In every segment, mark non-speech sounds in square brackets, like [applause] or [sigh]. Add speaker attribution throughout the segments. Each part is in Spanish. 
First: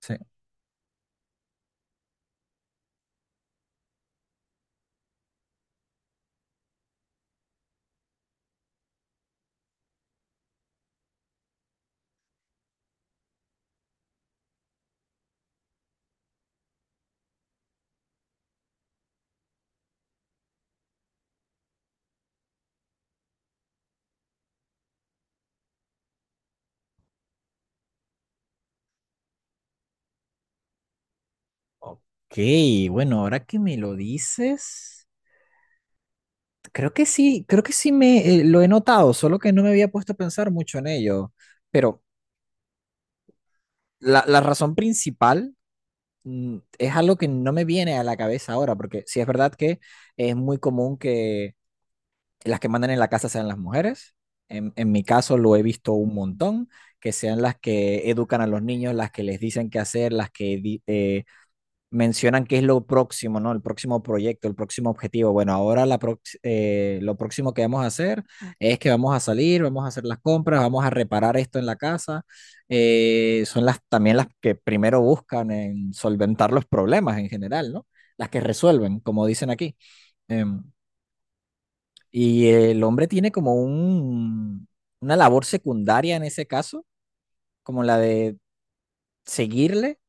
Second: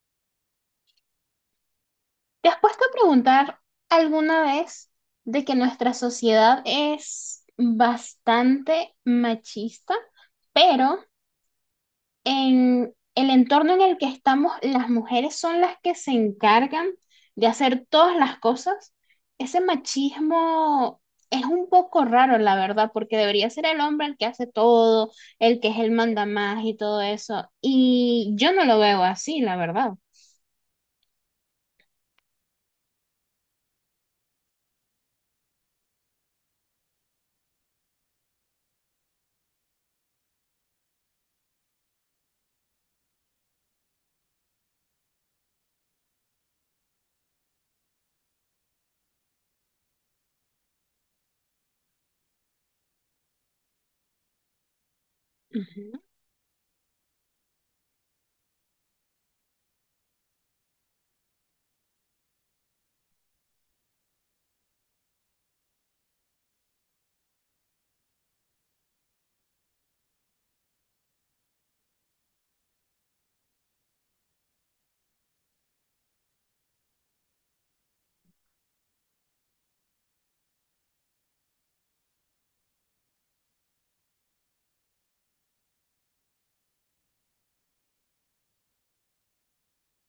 Speaker 1: Sí.
Speaker 2: ¿Te has puesto a preguntar alguna vez de que nuestra sociedad es bastante machista, pero en el entorno en el que estamos, las mujeres son las que se encargan de hacer todas las cosas? Ese machismo es un poco raro, la verdad, porque debería ser el hombre el que hace todo, el que es el mandamás y todo eso. Y yo no lo veo así, la verdad.
Speaker 1: Ok, bueno, ahora que me lo dices, creo que sí me lo he notado, solo que no me había puesto a pensar mucho en ello. Pero la razón principal es algo que no me viene a la cabeza ahora, porque sí es verdad que es muy común que las que mandan en la casa sean las mujeres. En mi caso lo he visto un montón, que sean las que educan a los niños, las que les dicen qué hacer, las que mencionan qué es lo próximo, ¿no? El próximo proyecto, el próximo objetivo. Bueno, ahora lo próximo que vamos a hacer es que vamos a salir, vamos a hacer las compras, vamos a reparar esto en la casa. Son las también las que primero buscan en solventar los problemas en general, ¿no? Las que resuelven, como dicen aquí. Em, y el hombre tiene como una labor secundaria en ese caso, como la de seguirle,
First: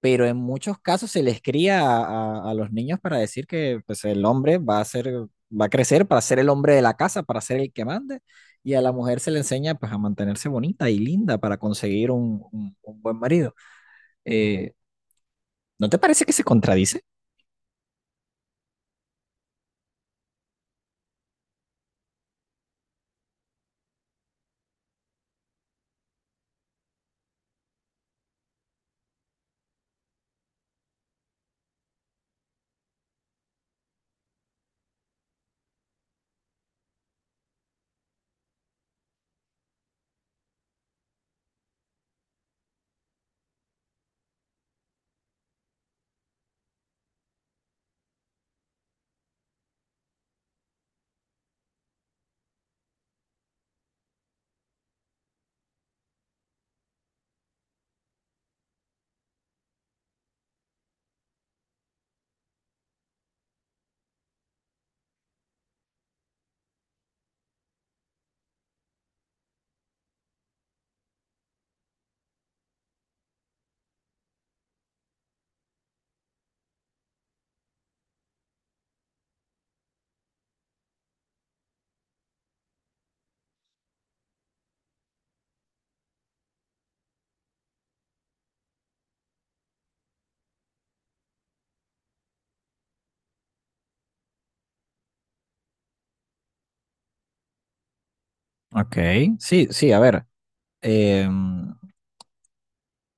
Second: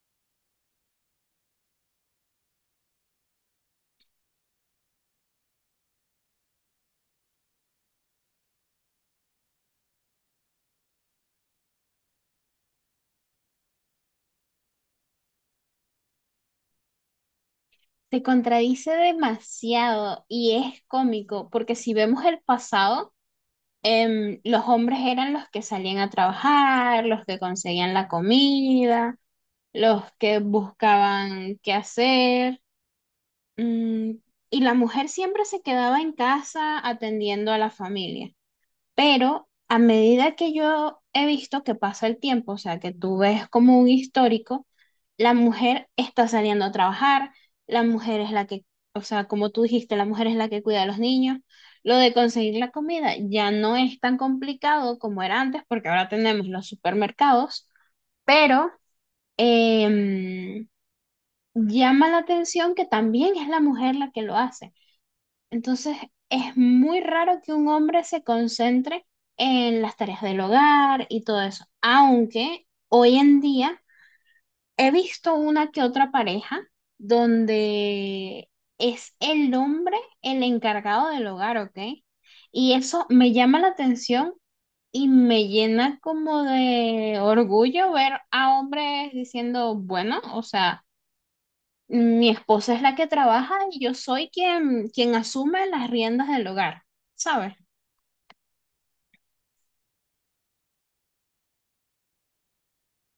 Speaker 1: pero en muchos casos se les cría a los niños para decir que, pues, el hombre va a ser, va a crecer para ser el hombre de la casa, para ser el que mande, y a la mujer se le enseña, pues, a mantenerse bonita y linda para conseguir un buen marido. Eh, ¿No te parece que se contradice?
Speaker 2: Se contradice demasiado y es cómico, porque si vemos el pasado, los hombres eran los que salían a trabajar, los que conseguían la comida, los que buscaban qué hacer, mm, y la mujer siempre se quedaba en casa atendiendo a la familia. Pero a medida que yo he visto que pasa el tiempo, o sea, que tú ves como un histórico, la mujer está saliendo a trabajar, la mujer es la que, o sea, como tú dijiste, la mujer es la que cuida a los niños. Lo de conseguir la comida ya no es tan complicado como era antes, porque ahora tenemos los supermercados, pero em, llama la atención que también es la mujer la que lo hace. Entonces, es muy raro que un hombre se concentre en las tareas del hogar y todo eso, aunque hoy en día he visto una que otra pareja donde es el hombre el encargado del hogar, ¿ok? Y eso me llama la atención y me llena como de orgullo ver a hombres diciendo, bueno, o sea. Mi esposa es la que trabaja y yo soy quien asume las riendas del hogar, ¿sabes?
Speaker 1: Ok, sí, sí, a ver, em,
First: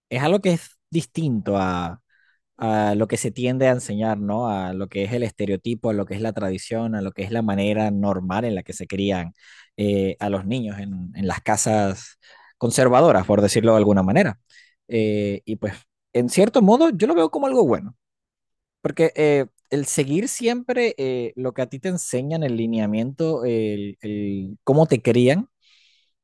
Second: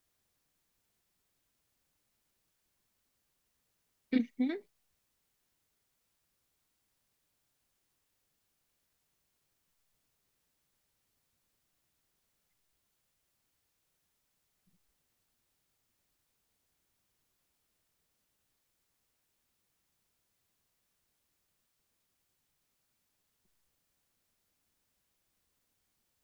Speaker 1: es algo que es distinto a lo que se tiende a enseñar, ¿no?
Speaker 2: Ujú,
Speaker 1: A lo que es el estereotipo, a lo que es la tradición, a lo que es la manera normal en la que se crían a los niños en, las casas conservadoras, por decirlo de alguna manera. Y pues, en cierto modo, yo lo veo como algo bueno, porque el seguir siempre lo que a ti te enseñan, el lineamiento, el cómo te crían,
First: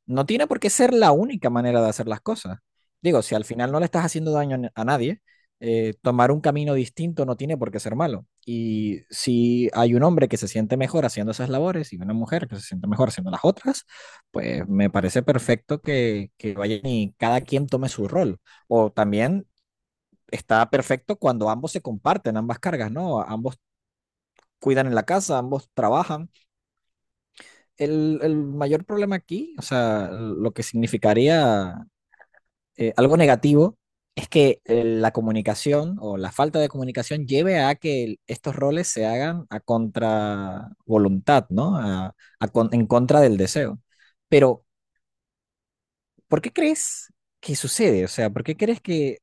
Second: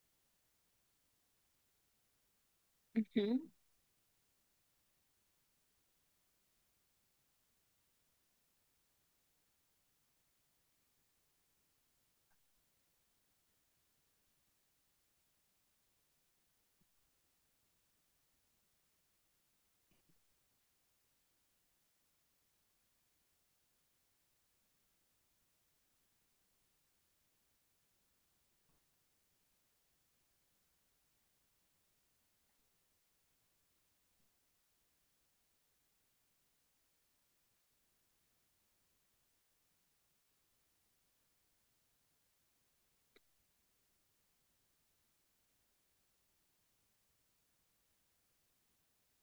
Speaker 1: no tiene por qué ser la única manera de hacer las cosas. Digo, si
Speaker 2: ujú.
Speaker 1: al final no le estás haciendo daño a a nadie, tomar un camino distinto no tiene por qué ser malo. Y si hay un hombre que se siente mejor haciendo esas labores y una mujer que se siente mejor haciendo las otras, pues me parece perfecto que vayan y cada quien tome su rol. O también está perfecto cuando ambos se comparten, ambas cargas, ¿no? Ambos cuidan en la casa, ambos trabajan. El mayor problema aquí, o sea, lo que significaría algo negativo es que la comunicación o la falta de comunicación lleve a que estos roles se hagan a contra voluntad, ¿no? En contra del deseo. Pero, ¿por qué crees que sucede? O sea, ¿por qué crees que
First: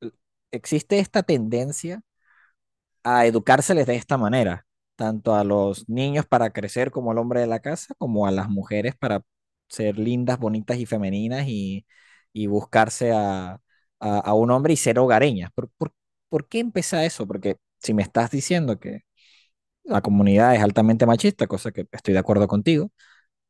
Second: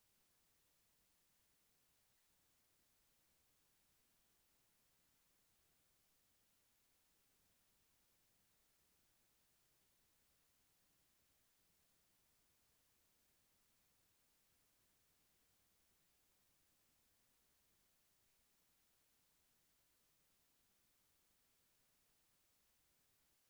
Speaker 1: eh, existe esta tendencia a educárseles de esta manera, tanto a los niños para crecer como al hombre de la casa, como a las mujeres para ser lindas, bonitas y femeninas y buscarse a un hombre y ser hogareñas. Por qué empieza eso? Porque si me estás diciendo que la comunidad es altamente machista, cosa que estoy de acuerdo contigo,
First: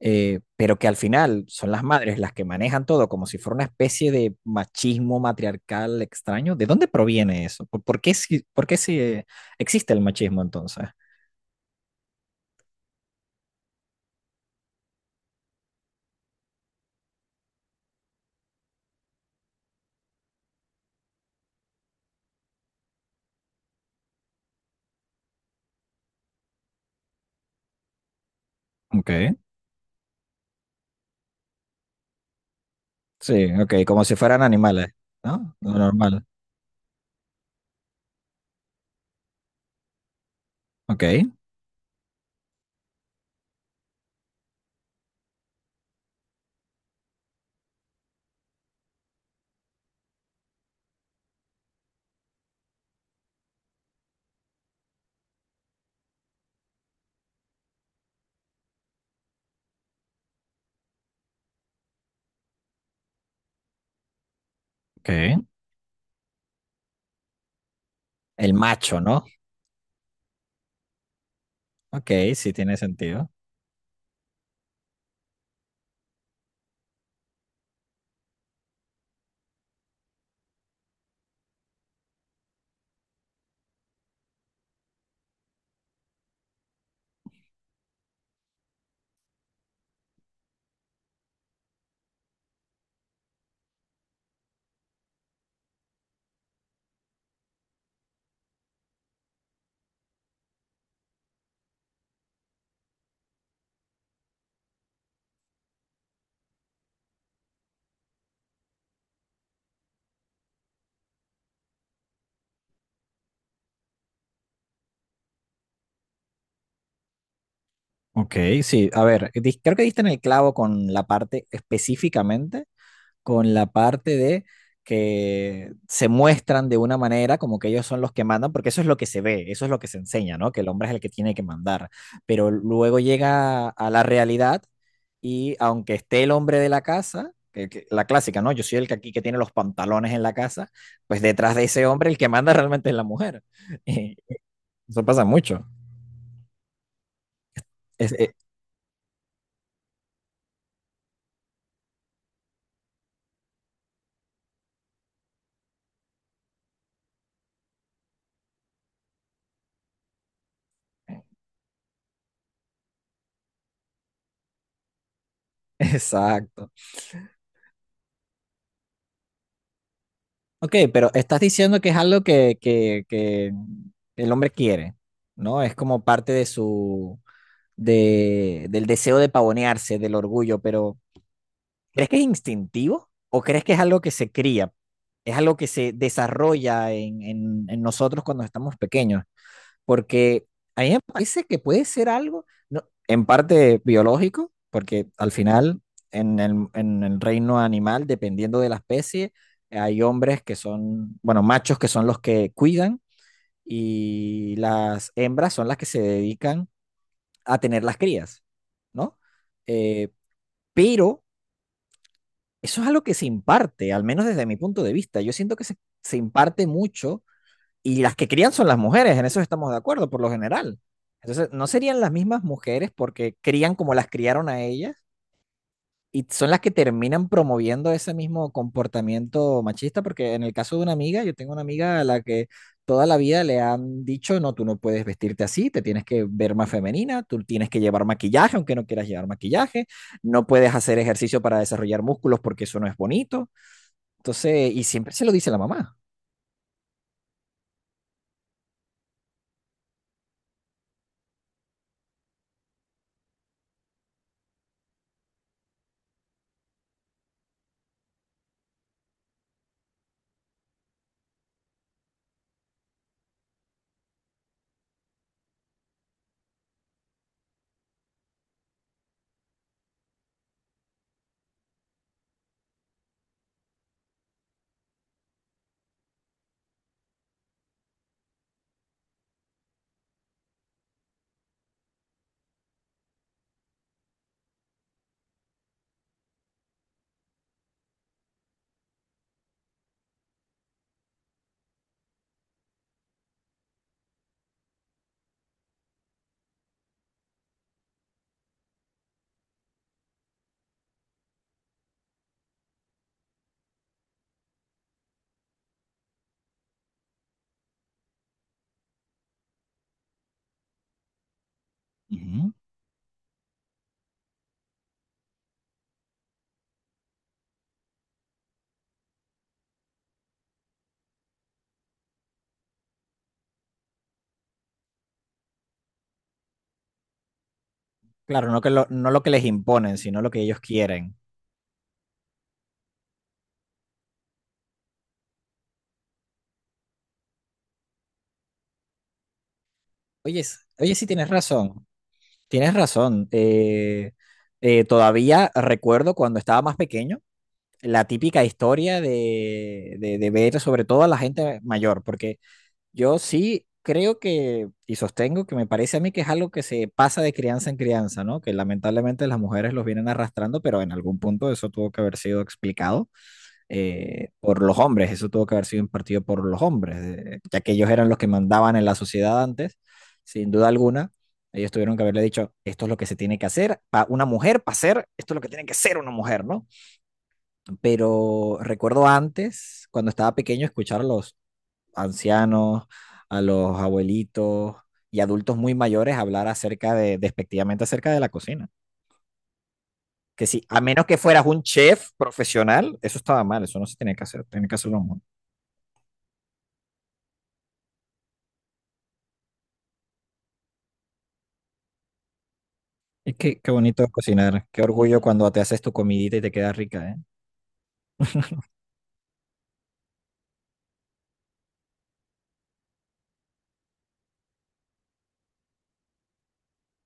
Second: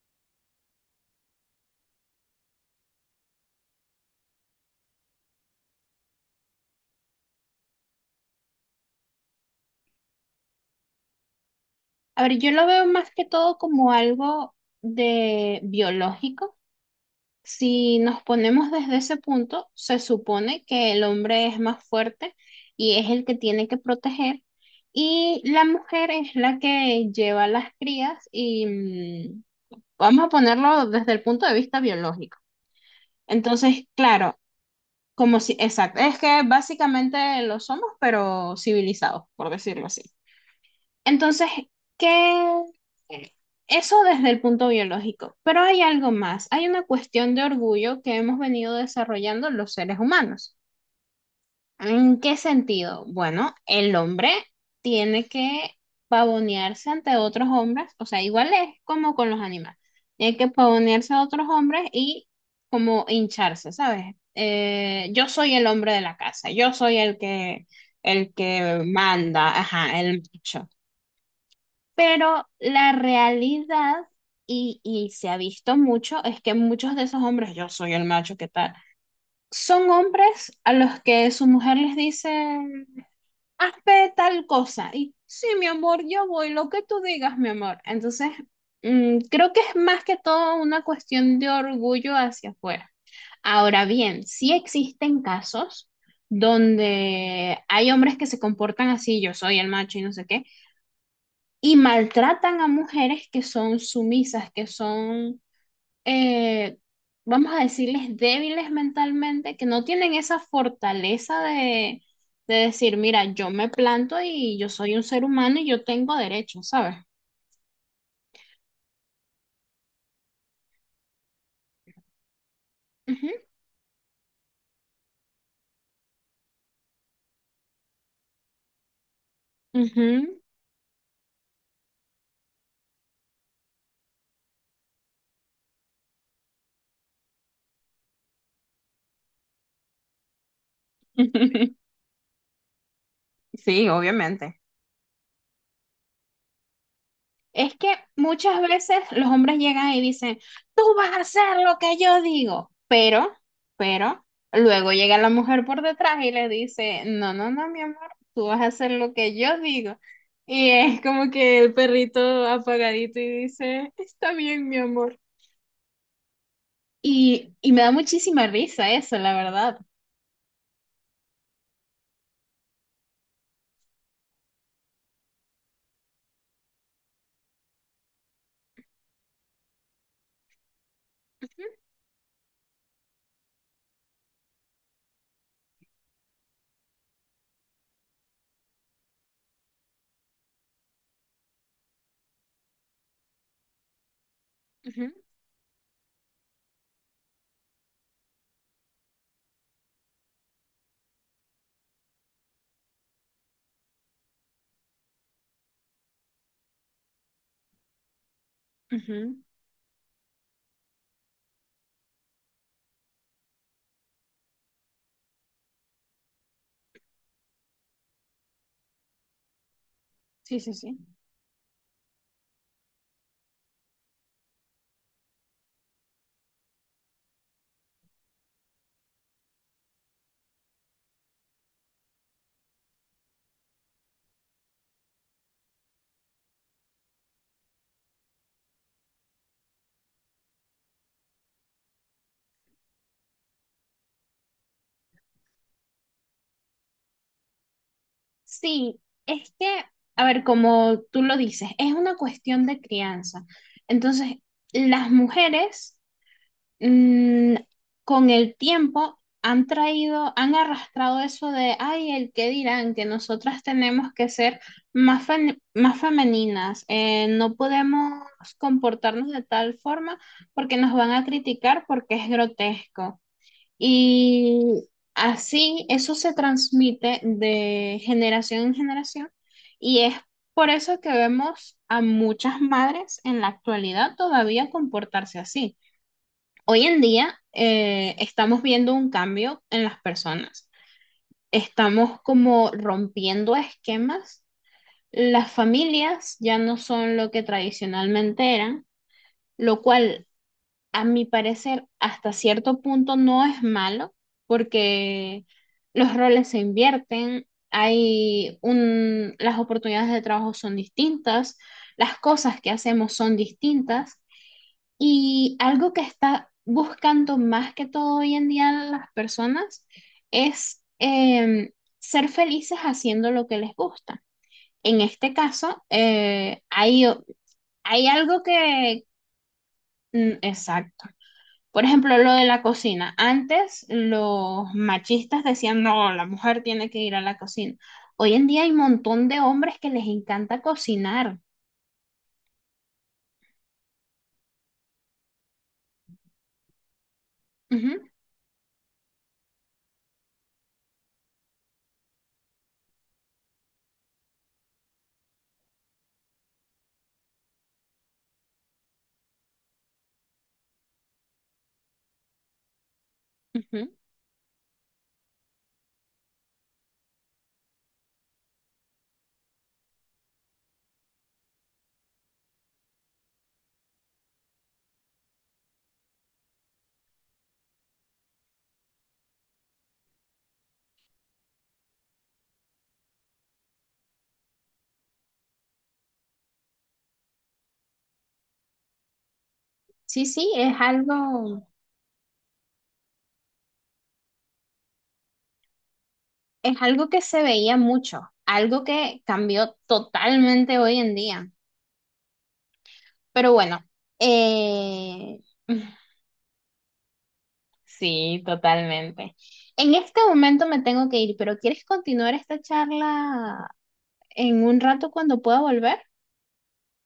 Speaker 1: pero que al final son las madres las que manejan todo como si fuera una especie de machismo matriarcal extraño. ¿De dónde proviene eso? Por qué si, por qué si, existe el machismo entonces?
Speaker 2: A ver, yo lo veo más que todo como algo de biológico. Si nos ponemos desde ese punto, se supone que el hombre es más fuerte y es el que tiene que proteger y la mujer es la que lleva las crías y
Speaker 1: Ok,
Speaker 2: vamos a ponerlo desde el punto de vista biológico.
Speaker 1: sí, ok,
Speaker 2: Entonces,
Speaker 1: como si
Speaker 2: claro,
Speaker 1: fueran animales,
Speaker 2: como si,
Speaker 1: ¿no? Lo
Speaker 2: exacto, es
Speaker 1: normal.
Speaker 2: que básicamente lo somos, pero civilizados, por decirlo así.
Speaker 1: Ok,
Speaker 2: Entonces, ¿qué? Eso desde el punto biológico, pero hay algo más, hay una cuestión de orgullo que hemos venido desarrollando los seres humanos. ¿En qué sentido? Bueno, el hombre tiene que pavonearse ante otros hombres, o sea, igual es como con los animales, tiene que pavonearse a otros hombres y como hincharse, ¿sabes?
Speaker 1: ok,
Speaker 2: Yo soy el hombre de la casa, yo soy el
Speaker 1: el
Speaker 2: que
Speaker 1: macho, ¿no?
Speaker 2: manda, ajá, el macho.
Speaker 1: Ok,
Speaker 2: Pero
Speaker 1: sí tiene
Speaker 2: la
Speaker 1: sentido.
Speaker 2: realidad, y se ha visto mucho, es que muchos de esos hombres, yo soy el macho, ¿qué tal? Son hombres a los que su mujer les dice, hazme tal cosa. Y sí, mi amor, yo voy, lo que tú digas, mi amor. Entonces, creo que es más que todo una cuestión de orgullo hacia afuera. Ahora bien, sí existen casos donde hay hombres que se comportan así, yo soy el macho y no sé qué, y maltratan a mujeres que son sumisas, que son eh, vamos a decirles, débiles mentalmente, que no tienen esa fortaleza de decir, mira, yo me planto y yo soy un ser humano y yo tengo derechos, ¿sabes?
Speaker 1: Ok, sí, a ver, creo que diste en el clavo con la parte específicamente
Speaker 2: Ujú,
Speaker 1: con la parte de que se muestran de una manera como que ellos son los que mandan, porque eso es lo que se ve, eso es lo que se enseña,
Speaker 2: ujú.
Speaker 1: ¿no? Que el hombre es el que tiene que mandar, pero luego llega a la realidad y aunque esté el hombre de la casa, la clásica, ¿no? Yo soy el que aquí que tiene los pantalones en la casa, pues detrás de ese
Speaker 2: [laughs]
Speaker 1: hombre el que manda realmente es la mujer.
Speaker 2: Sí,
Speaker 1: [laughs]
Speaker 2: obviamente.
Speaker 1: Eso pasa mucho.
Speaker 2: Es que
Speaker 1: Es- eh,
Speaker 2: muchas veces los hombres llegan y dicen, tú vas a hacer lo que yo digo, pero, luego llega la mujer por detrás y le dice, no, no, no, mi amor, tú vas a hacer lo que yo digo. Y es como
Speaker 1: [laughs]
Speaker 2: que el perrito apagadito y dice, está bien, mi amor.
Speaker 1: exacto.
Speaker 2: Y me da muchísima risa eso, la verdad.
Speaker 1: Ok, pero estás diciendo que es algo que el hombre quiere, ¿no? Es como parte de su, de, del deseo de pavonearse, del orgullo, pero ¿crees que es instintivo o crees que es algo que se cría? Es algo que se desarrolla en nosotros cuando estamos pequeños porque a mí me parece que puede ser algo, no, en parte biológico, porque
Speaker 2: Ujú,
Speaker 1: al final en en el reino animal, dependiendo de la especie, hay hombres que son, bueno, machos que son los que cuidan y las hembras son las que se dedican a tener las crías, ¿no?
Speaker 2: ujú.
Speaker 1: Eh, pero eso es algo que se imparte, al menos desde mi punto de vista. Yo siento que se imparte mucho y las que crían son las mujeres, en eso estamos de acuerdo por lo
Speaker 2: Sí, sí,
Speaker 1: general.
Speaker 2: sí.
Speaker 1: Entonces, ¿no serían las mismas mujeres porque crían como las criaron a ellas? Y son las que terminan promoviendo ese mismo comportamiento machista, porque en el caso de una amiga, yo tengo una amiga a la que toda la vida le han dicho, no, tú no puedes vestirte así, te tienes que ver más femenina, tú tienes que llevar maquillaje, aunque no quieras llevar maquillaje, no puedes hacer ejercicio para desarrollar músculos porque eso no es bonito. Entonces, y siempre se lo dice la mamá.
Speaker 2: Sí, es que, a ver, como tú lo dices, es una cuestión de crianza. Entonces, las mujeres mm, con el tiempo han traído, han arrastrado eso de, ay, el que dirán, que nosotras tenemos que ser más, más femeninas, no podemos comportarnos de tal forma porque nos van a criticar porque es grotesco. Y así eso se transmite de generación en generación y es por eso que vemos a muchas madres en la actualidad todavía comportarse así. Hoy en día estamos viendo un cambio en las personas, estamos como rompiendo esquemas, las familias ya no son lo que tradicionalmente eran, lo cual a mi parecer, hasta cierto punto no es malo, porque los roles se invierten, las oportunidades de trabajo son distintas, las
Speaker 1: Ujú.
Speaker 2: cosas que hacemos son distintas, y algo que está buscando más que todo hoy en día las personas es ser felices haciendo lo que les gusta. En este caso, hay algo
Speaker 1: Claro, no, que lo,
Speaker 2: que.
Speaker 1: no lo que les imponen, sino lo
Speaker 2: Mm,
Speaker 1: que ellos
Speaker 2: exacto.
Speaker 1: quieren.
Speaker 2: Por ejemplo, lo de la cocina. Antes los machistas decían, no, la mujer tiene que ir a la cocina. Hoy en día hay un montón de hombres que les
Speaker 1: Oye,
Speaker 2: encanta
Speaker 1: oye, sí tienes
Speaker 2: cocinar.
Speaker 1: razón, tienes razón. Todavía recuerdo cuando estaba más pequeño
Speaker 2: Ujú.
Speaker 1: la típica historia de ver sobre todo a la gente mayor, porque yo sí creo que, y sostengo que me parece a mí que es algo que se pasa de crianza en crianza, ¿no? Que lamentablemente las mujeres los vienen arrastrando, pero en algún punto eso tuvo que haber sido explicado.
Speaker 2: Ujú.
Speaker 1: Por los hombres. Eso tuvo que haber sido impartido por los hombres, ya que ellos eran los que mandaban en la sociedad antes, sin duda alguna. Ellos tuvieron que haberle dicho, esto es lo que se tiene que hacer, para una mujer, para hacer esto es lo que tiene que ser una mujer, ¿no? Pero recuerdo antes, cuando estaba pequeño, escuchar a los ancianos, a los abuelitos y adultos muy mayores hablar acerca de, despectivamente acerca de la cocina.
Speaker 2: Sí,
Speaker 1: Que
Speaker 2: sí,
Speaker 1: sí,
Speaker 2: es
Speaker 1: a menos que fueras un
Speaker 2: algo,
Speaker 1: chef profesional, eso estaba mal, eso no se tenía que hacer, tenía que hacerlo.
Speaker 2: que se veía mucho, algo que cambió totalmente hoy en día.
Speaker 1: Y
Speaker 2: Pero
Speaker 1: qué, qué
Speaker 2: bueno,
Speaker 1: bonito cocinar. Qué orgullo
Speaker 2: eh,
Speaker 1: cuando te haces tu
Speaker 2: [laughs]
Speaker 1: comidita y te queda rica, ¿eh?
Speaker 2: sí, totalmente. En este momento me tengo que ir, pero ¿quieres continuar esta charla en un rato cuando pueda volver?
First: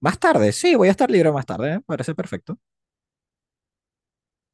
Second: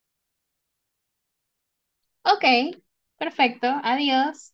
Speaker 1: Más tarde, sí, voy a estar libre más tarde, ¿eh? Parece
Speaker 2: Ok,
Speaker 1: perfecto.
Speaker 2: perfecto, adiós.